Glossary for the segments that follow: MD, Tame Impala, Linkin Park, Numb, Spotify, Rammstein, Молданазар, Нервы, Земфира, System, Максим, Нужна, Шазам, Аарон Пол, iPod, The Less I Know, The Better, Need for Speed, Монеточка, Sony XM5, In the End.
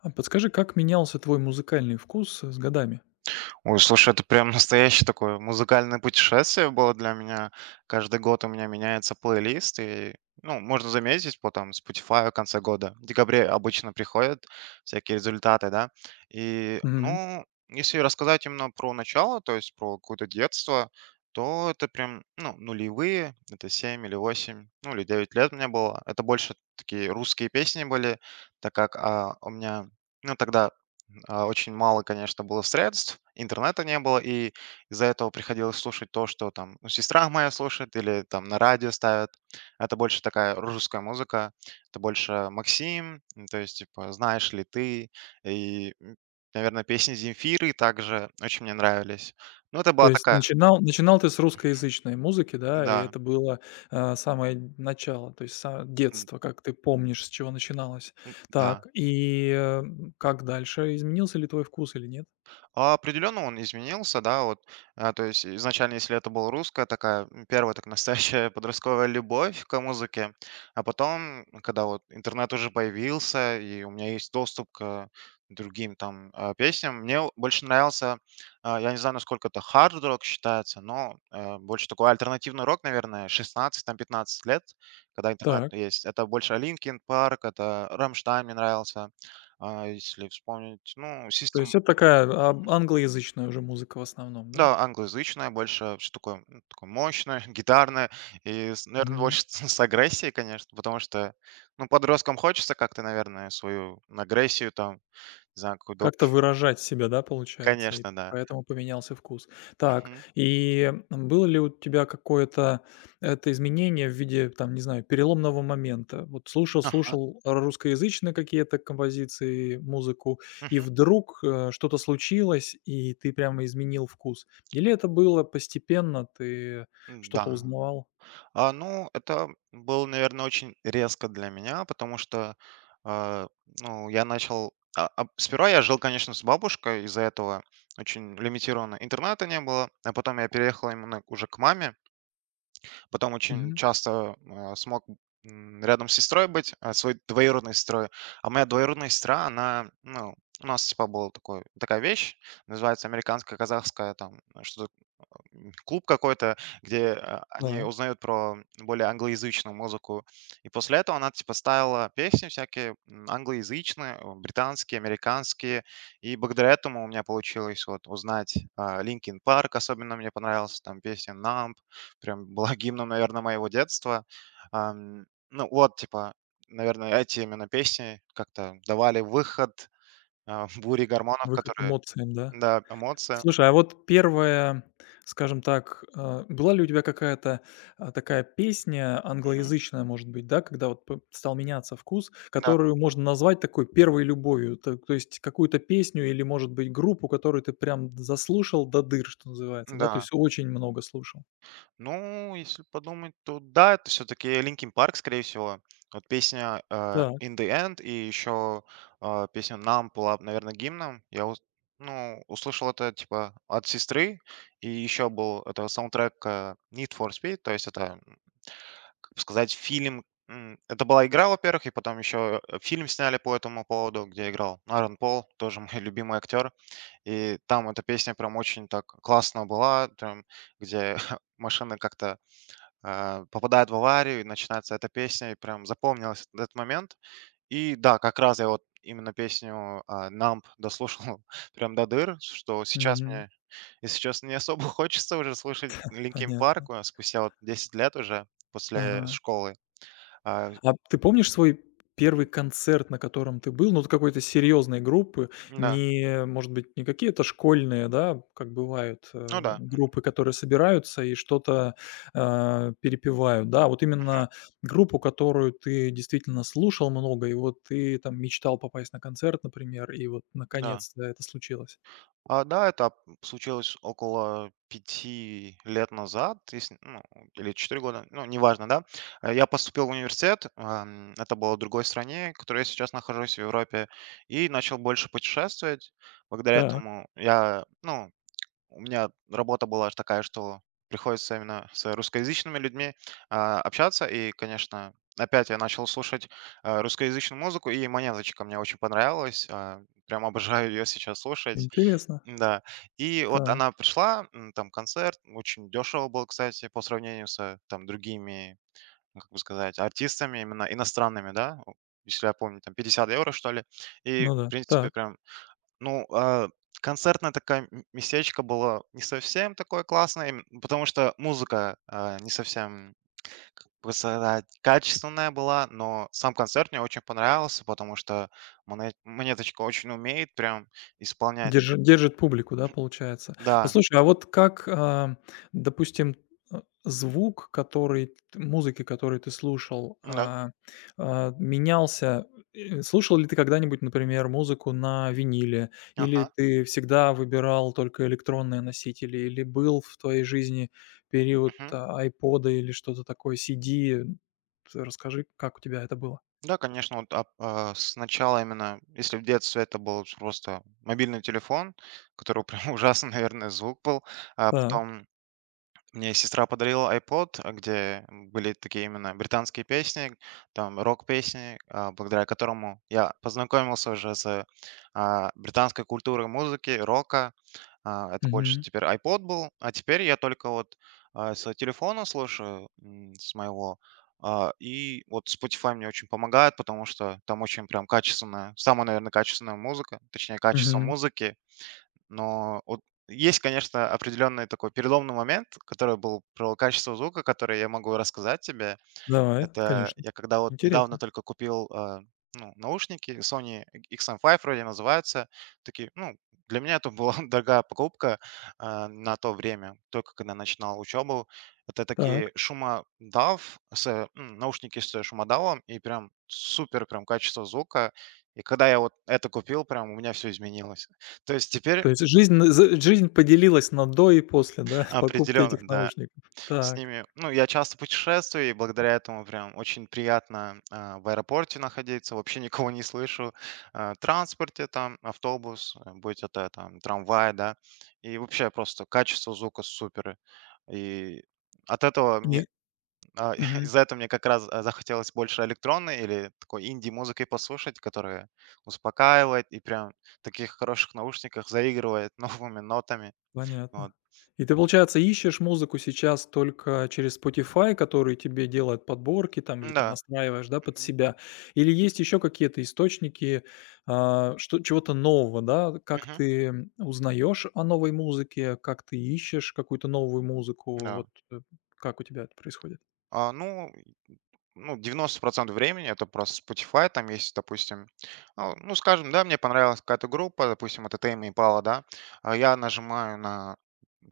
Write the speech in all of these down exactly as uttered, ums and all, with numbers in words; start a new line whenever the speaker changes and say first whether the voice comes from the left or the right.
left: А подскажи, как менялся твой музыкальный вкус, э, с годами?
right: Ой, слушай, это прям настоящее такое музыкальное путешествие было для меня. Каждый год у меня меняется плейлист, и, ну, можно заметить по там Spotify в конце года. В декабре обычно приходят всякие результаты, да. И,
left: Мгм.
right: ну, если рассказать именно про начало, то есть про какое-то детство, то это прям, ну, нулевые, это семь или восемь, ну, или девять лет мне было. Это больше такие русские песни были, так как а, у меня, ну, тогда а, очень мало, конечно, было средств, интернета не было, и из-за этого приходилось слушать то, что там, ну, сестра моя слушает или там на радио ставят. Это больше такая русская музыка, это больше Максим, м, то есть, типа, «Знаешь ли ты?» и, м, наверное, песни Земфиры также очень мне нравились. Ну, это
left: То
right: была
left: есть
right: такая,
left: начинал начинал ты с русскоязычной музыки, да, и
right: да,
left: это было, а, самое начало, то есть са
right: м,
left: детство, как ты помнишь, с чего начиналось.
right: м, да.
left: Так, и, м, как дальше? Изменился ли твой вкус или нет?
right: А, определенно он изменился, да, вот, а, то есть изначально, если это была русская такая, м, первая так настоящая подростковая любовь к музыке, а потом, когда вот интернет уже появился, и у меня есть доступ к другим там а, песням, мне о- больше нравился, а, я не знаю, насколько это хард-рок считается, но э, больше такой альтернативный рок, наверное, шестнадцать пятнадцать лет, когда интернет
left: Так,
right: есть. Это больше Linkin Park, это Rammstein мне нравился. А, если вспомнить, ну,
left: то
right: System,
left: есть это такая, а, англоязычная уже музыка в основном, да?
right: да, англоязычная больше, всё такое, м, такое мощное, гитарное и, наверное, больше с агрессией, конечно, потому что, ну, подросткам хочется как-то, наверное, свою агрессию там, не знаю, какую-то.
left: Как-то выражать себя, да, получается, и
right: Конечно, да.
left: поэтому поменялся вкус. Так,
right: Мгм.
left: и было ли у тебя какое-то это изменение в виде, там, не знаю, переломного момента? Вот слушал,
right: Ага.
left: слушал русскоязычные какие-то композиции, музыку, и
right: Мгм.
left: вдруг э, что-то случилось, и ты прямо изменил вкус. Или это было постепенно, ты что-то
right: Да.
left: узнавал?
right: А, ну, это было, наверное, очень резко для меня, потому что, а, ну, я начал а, а, сперва я жил, конечно, с бабушкой, из-за этого очень лимитированно, интернета не было, а потом я переехал именно уже к маме. Потом очень
left: Мгм.
right: часто, а, смог, м, рядом с сестрой быть, а, своей двоюродной сестрой. А моя двоюродная сестра, она, ну, у нас типа была такой такая вещь, называется американская казахская там что-то, м, клуб какой-то, где а,
left: Да,
right: они узнают про более англоязычную музыку. И после этого она типа ставила песни всякие, м, англоязычные, э, британские, американские. И благодаря этому у меня получилось вот узнать, а, Linkin Park, особенно мне понравился там песня Numb, прям была гимном, наверное, моего детства. Ам, Ну вот, типа, наверное, эти именно песни как-то давали выход, а, буре гормонов,
left: выход
right: которые,
left: эмоциям, да?
right: да, эмоции.
left: Слушай, а вот первая, скажем так, э, была ли у тебя какая-то, а, такая песня
right: Мгм.
left: англоязычная, может быть, да, когда вот п стал меняться вкус,
right: Да,
left: которую можно назвать такой первой любовью? Т то есть какую-то песню или, может быть, группу, которую ты прям заслушал до дыр, что называется, да, то
right: да.
left: есть очень много слушал?
right: Ну, если подумать, то да, это все-таки Linkin Park, скорее всего. Вот песня, э,
left: Так,
right: In the End, и еще, э, песня Numb была, наверное, гимном. Я ус- ну, услышал это типа от сестры, и еще был это саундтрек, э, Need for Speed, то есть это, м, как бы сказать, фильм. м, Это была игра, во-первых, и потом еще фильм сняли по этому поводу, где играл Аарон Пол, тоже мой любимый актер. И там эта песня прям очень так классно была, прям, где машины как-то, а, попадает в аварию, и начинается эта песня, и прям запомнилась этот момент. И да, как раз я вот именно песню, а, Numb дослушал прям до дыр, что сейчас
left: мгм,
right: мне, если честно, не особо хочется уже слушать Linkin Park,
left: понятно.
right: а, спустя вот десять лет уже после
left: Ага.
right: школы. А,
left: А ты помнишь свой первый концерт, на котором ты был? Ну, вот какой-то серьезной группы,
right: м, да,
left: не, может быть, не какие-то школьные, да, как бывают,
right: ну
left: э,
right: да,
left: группы, которые собираются и что-то, а, перепевают, да, а вот
right: мгм,
left: именно группу, которую ты действительно слушал много, и вот ты там мечтал попасть на концерт, например, и вот
right: да.
left: наконец-то это случилось.
right: А, да, это случилось около пяти лет назад, если, ну, или четыре года, ну, неважно, да. Э, я поступил в университет, ам, это было в другой стране, в которой я сейчас нахожусь, в Европе, и начал больше путешествовать. Благодаря
left: Так,
right: этому я, ну, у меня работа была ж такая, что приходится именно с русскоязычными людьми, а, общаться. И, конечно, опять я начал слушать, э, русскоязычную музыку, и "Монеточка" мне очень понравилась. А, прям обожаю ее сейчас слушать,
left: интересно.
right: да. И вот
left: Так,
right: она пришла, м, там концерт очень дешево был, кстати, по сравнению с, там, другими, ну, как бы сказать, артистами именно иностранными, да, о, если я помню, там пятьдесят евро, что ли. И,
left: ну
right: в
left: да,
right: принципе,
left: так.
right: прям, ну, а, концертное такое м местечко было не совсем такое классное, им, потому что музыка, а, не совсем, как бы сказать, качественная была, но сам концерт мне очень понравился, потому что Монет Монеточка очень умеет прям исполнять пе.
left: Держи держит публику, да, получается?
right: Да,
left: Послушай, а вот как, а, допустим, э, звук, который т музыки, который ты слушал,
right: да.
left: а, а, менялся? Э, слушал ли ты когда-нибудь, например, музыку на виниле? Или
right: Ага,
left: ты всегда выбирал только электронные носители? Или был в твоей жизни период,
right: мгм.
left: а, "Айпода" или что-то такое, C D? Т расскажи, как у тебя это было?
right: Да, конечно, вот ап а, сначала именно, если в детстве это был просто мобильный телефон, который прям ужасно, наверное, звук был, а
left: Так.
right: потом мне сестра подарила iPod, а, где были такие именно британские песни, там рок-песни, а, благодаря которому я познакомился уже с, а, британской культурой музыки, рока. А, Это больше
left: Мгм.
right: теперь iPod был, а теперь я только вот, а, с телефона слушаю, м, с моего. А, И вот Spotify мне очень помогает, потому что там очень прям качественная, самая, наверное, качественная музыка, точнее, качество
left: Мгм.
right: музыки. Но вот есть, конечно, определенный такой переломный момент, который был про качество звука, который я могу рассказать тебе.
left: Давай,
right: Это
left: конечно.
right: я когда вот недавно
left: Интересно.
right: только купил, а, ну, наушники Sony X M пять вроде называются. Такие, ну, для меня это была дорогая покупка, а, на то время, только когда начинал учебу. Это
left: Так.
right: такие шумодав, с, м, наушники с шумодавом и прям супер прям качество звука. И когда я вот это купил, прям у меня все изменилось. То есть теперь
left: То есть жизнь на з жизнь поделилась на до и после, да, покупки
right: определенно,
left: этих
right: да.
left: наушников.
right: С
left: Так.
right: ними, ну, я часто путешествую, и благодаря этому прям очень приятно, а, в аэропорте находиться, вообще никого не слышу. А, транспорте там, автобус, э, будь это там трамвай, да. И вообще просто качество звука супер. И от этого
left: И
right: мне, а,
left: мгм,
right: из-за этого мне как раз, а, захотелось больше электронной или такой инди-музыки послушать, которая успокаивает и прям в таких хороших наушниках заигрывает новыми нотами.
left: понятно.
right: Вот.
left: И ты, получается, ищешь музыку сейчас только через Spotify, который тебе делает подборки там или ты
right: Да.
left: настраиваешь, да, под себя? Или есть еще какие-то источники, а, что чего-то нового, да? Как ты, м, узнаешь о новой музыке, как ты ищешь какую-то новую музыку?
right: Да.
left: Вот, э, как у тебя это происходит?
right: А, ну, и, ну, девяносто процентов времени это просто Spotify, там есть, допустим, ну, ну, скажем, да, мне понравилась какая-то группа, допустим, это Tame Impala, да, а я нажимаю на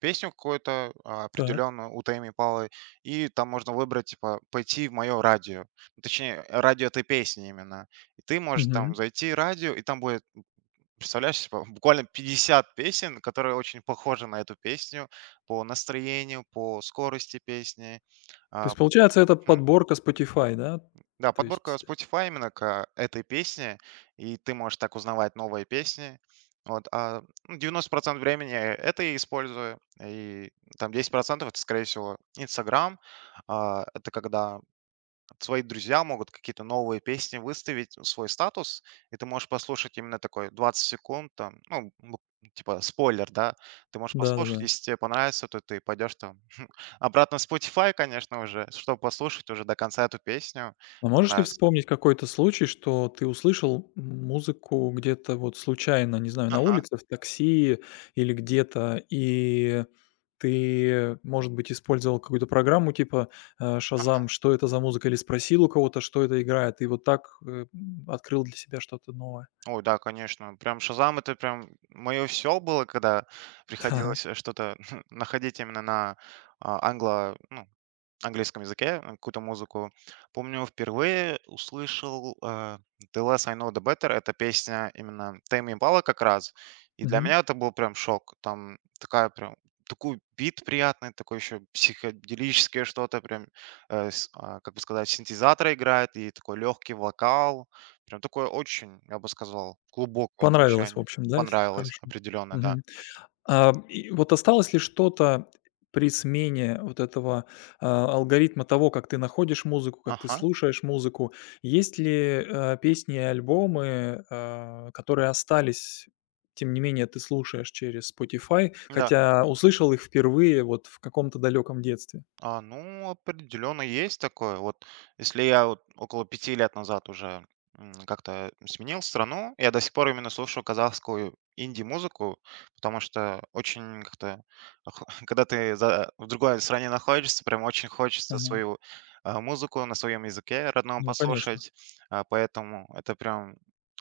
right: песню какую-то, а,
left: Так.
right: определенную у Tame Impala, и там можно выбрать, типа, пойти в мое радио, ну, точнее, радио этой песни именно, и ты можешь
left: Мгм.
right: там зайти в радио, и там будет, представляешь, типа, буквально пятьдесят песен, которые очень похожи на эту песню по настроению, по скорости песни,
left: То
right: а,
left: есть, получается, это
right: мгм.
left: подборка Spotify, да?
right: Да,
left: То
right: подборка
left: есть
right: Spotify именно к этой песне, и ты можешь так узнавать новые песни. Вот, а ну, девяносто процентов времени я это я использую, и там десять процентов это, скорее всего, Инстаграм. А, Это когда свои друзья могут какие-то новые песни выставить, свой статус, и ты можешь послушать именно такой двадцать секунд, там, ну, бу- типа спойлер, да, ты можешь послушать,
left: да-да-да.
right: если тебе понравится, то ты пойдешь там обратно в Spotify, конечно, уже, чтобы послушать уже до конца эту песню.
left: А можешь ли
right: Понравится.
left: вспомнить какой-то случай, что ты услышал музыку где-то вот случайно, не знаю, на
right: Ага.
left: улице, в такси или где-то, и ты, может быть, использовал какую-то программу типа, э, "Шазам", что это за музыка, или спросил у кого-то, что это играет, и вот так, э, м, открыл для себя что-то новое?
right: Ой, да, конечно. Прям "Шазам" — это прям моё всё было, когда
left: Так.
right: приходилось, э, что-то находить именно на, а, англо ну, английском языке, э, какую-то музыку. Помню, впервые услышал, э, The Less I Know, The Better. Это песня именно Тэмми Импала как раз. И для
left: Мгм.
right: меня это был прям шок. Там такая прям такой бит приятный, такой еще психоделическое что-то, прям, э, с- а, как бы сказать, синтезатор играет, и такой легкий вокал. Прям такое очень, я бы сказал, глубокое
left: Понравилось, в
right: звучание.
left: общем, да, с это
right: Понравилось
left: хорошо.
right: определенно, да.
left: Мгм. А, и вот осталось ли что-то при смене вот этого, а, алгоритма того, как ты находишь музыку, как ты
right: Ага,
left: слушаешь музыку? Есть ли, э, песни и альбомы, а, которые остались, тем не менее ты слушаешь через Spotify,
right: да.
left: хотя услышал их впервые вот в каком-то далеком детстве?
right: А, ну, определенно есть такое. Вот если я вот около пяти лет назад уже, м, как-то сменил страну, я до сих пор именно слушаю казахскую инди-музыку, потому что очень как-то, когда ты за- в другой стране находишься, прям очень хочется
left: Ага.
right: свою, а, музыку на своем языке родном
left: Ну, конечно.
right: послушать. А, поэтому это прям,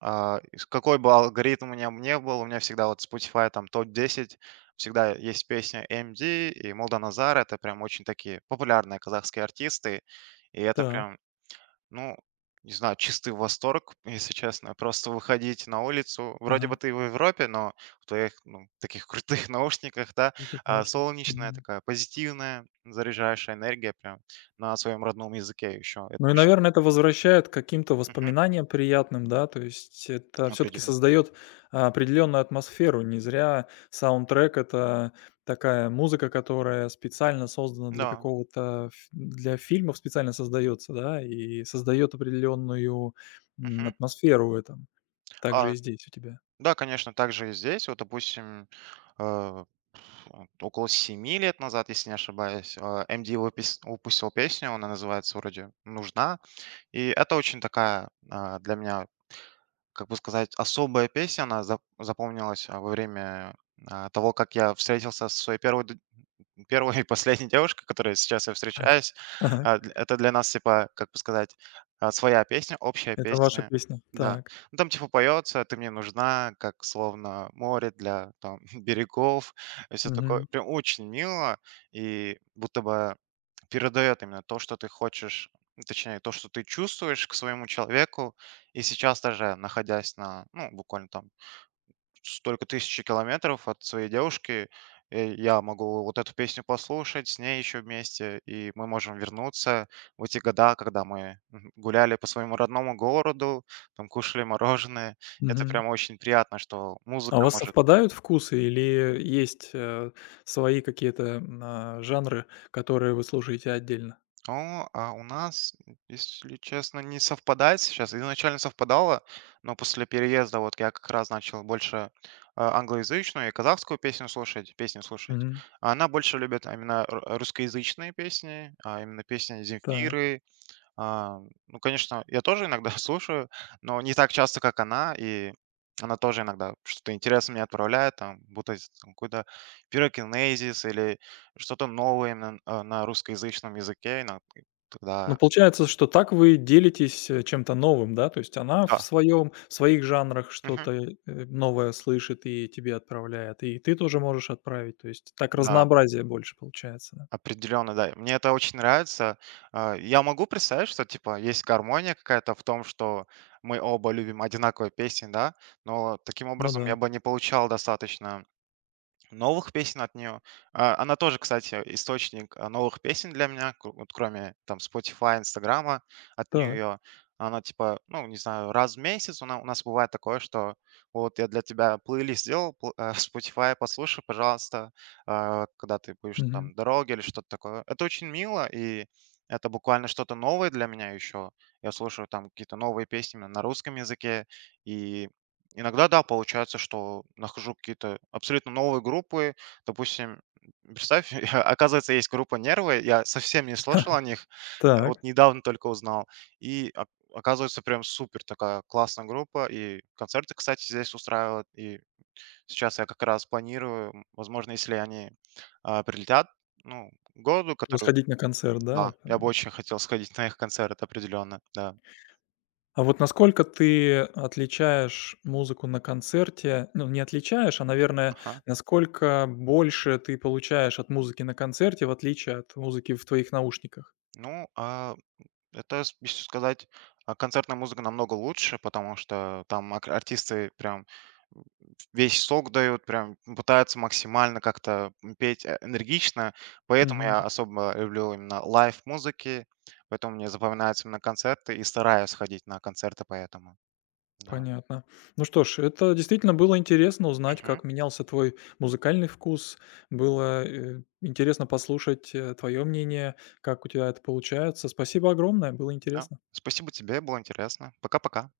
right: а, из- какой бы алгоритм у меня не был, у меня всегда вот Spotify там топ-десять. Всегда есть песня M D и Молданазар. Это прям очень такие популярные казахские артисты. И это
left: Так.
right: прям, ну, не знаю, чистый восторг, если честно. Просто выходить на улицу. Вроде бы
left: Ага.
right: ты в Европе, но в твоих, ну, таких крутых наушниках, да,
left: Вот так
right: а,
left: наушник.
right: солнечная такая, позитивная, заряжающая энергия прям на своем родном языке еще. Это
left: Ну и,
right: очень
left: наверное, это возвращает к каким-то
right: мгм,
left: воспоминаниям приятным, да, то есть это все таки
right: определенно.
left: создаёт определенную атмосферу. Не зря саундтрек- это такая музыка, которая специально создана для
right: Да.
left: какого-то ф для фильмов специально создается, да, и создает определенную м,
right: Мгм.
left: атмосферу в этом. Также
right: А
left: и здесь у тебя.
right: Да, конечно, также и здесь. Вот, допустим, э, вот около семи лет назад, если не ошибаюсь, э, M D выпис- выпустил песню, она называется вроде «Нужна». И это очень такая, а, для меня, как бы сказать, особая песня. Она зап- запомнилась, а, во время, а, того, как я встретился со своей первой д- первая и последняя девушка, которой сейчас я встречаюсь.
left: Так.
right: А, дл это для нас, типа, как бы сказать, а, своя песня, общая
left: Это ваша
right: песня.
left: песня.
right: Да.
left: Так.
right: Ну, там, типа, поется: "Ты мне нужна, как словно море для, там, берегов". И все такое.
left: Мгм.
right: Прям очень мило и будто бы передает именно то, что ты хочешь, точнее, то, что ты чувствуешь к своему человеку. И сейчас даже находясь на, ну, буквально там столько тысячи километров от своей девушки, и я могу вот эту песню послушать, с ней еще вместе, и мы можем вернуться в эти года, когда мы, мгм, гуляли по своему родному городу, там кушали мороженое. Это
left: Мгм.
right: прям очень приятно, что
left: А у
right: музыка
left: вас
right: может.
left: совпадают вкусы или есть, э, свои какие-то, м, а, жанры, которые вы слушаете отдельно?
right: О, а у нас, м, если честно, не совпадает сейчас. Изначально совпадало, но после переезда вот я как раз начал больше, а, англоязычную и казахскую песню слушать, песню слушать.
left: Мгм.
right: А она больше любит а именно ру- русскоязычные песни, а именно песни
left: Так.
right: Земфиры, а, ну, конечно, я тоже иногда слушаю, но не так часто, как она, и она тоже иногда что-то интересное мне отправляет, там, будто из- там какой-то пирокинезис или что-то новое именно на, на русскоязычном языке, и на- и
left: Ну,
right: тогда,
left: получается, что так вы делитесь, э, чем-то новым, да? То есть она в
right: да,
left: своем, в своих жанрах
right: мгм,
left: что-то, э, новое слышит и тебе отправляет, и ты тоже можешь отправить. То есть так
right: да,
left: разнообразие больше получается, да?
right: определенно, да, мне это очень нравится. А, Я могу представить, что, типа, есть гармония какая-то в том, что мы оба любим одинаковые песни, да, но таким
left: Ну
right: образом
left: да.
right: я бы не получал достаточно новых песен от нее. А, она тоже, кстати, источник, а, новых песен для меня, ку вот кроме там Spotify, "Инстаграма", от
left: Так.
right: нее. Она типа, ну, не знаю, раз в месяц у на у нас бывает такое, что вот я для тебя плейлист сделал, пл э, Spotify, послушай, пожалуйста, а, когда ты будешь
left: Мгм.
right: там в дороге или что-то такое. Это очень мило, и это буквально что-то новое для меня еще. Я слушаю там какие-то новые песни на русском языке, и иногда, да, получается, что нахожу какие-то абсолютно новые группы. Допустим, представь, я- оказывается, есть группа "Нервы". Я совсем не слышал о них, а вот
left: Так.
right: недавно только узнал. И ок оказывается, прям супер такая классная группа. И концерты, кстати, здесь устраивают. И сейчас я как раз планирую, м, возможно, если они, а, прилетят, ну, к городу,
left: Ну,
right: который…
left: сходить на концерт,
right: да,
left: да?
right: я бы очень хотел сходить на их концерт определенно, да.
left: А вот насколько ты отличаешь музыку на концерте? Ну, не отличаешь, а, наверное,
right: Ага.
left: насколько больше ты получаешь от музыки на концерте, в отличие от музыки в твоих наушниках?
right: Ну, а это, с- если сказать, а, концертная музыка намного лучше, потому что там ак- артисты прям, м, весь сок дают, прям пытаются максимально как-то, м, петь, э, энергично. Поэтому
left: Мгм.
right: я особо люблю именно лайв музыки, поэтому мне запоминаются именно концерты и стараюсь ходить на концерты поэтому. Да.
left: Понятно. Ну что ж, это действительно было интересно узнать,
right: Мгм.
left: как менялся твой музыкальный вкус. Было, э, интересно послушать, э, твое мнение, как у тебя это получается. Спасибо огромное, было
right: Да.
left: интересно.
right: Спасибо тебе, было интересно. Пока-пока.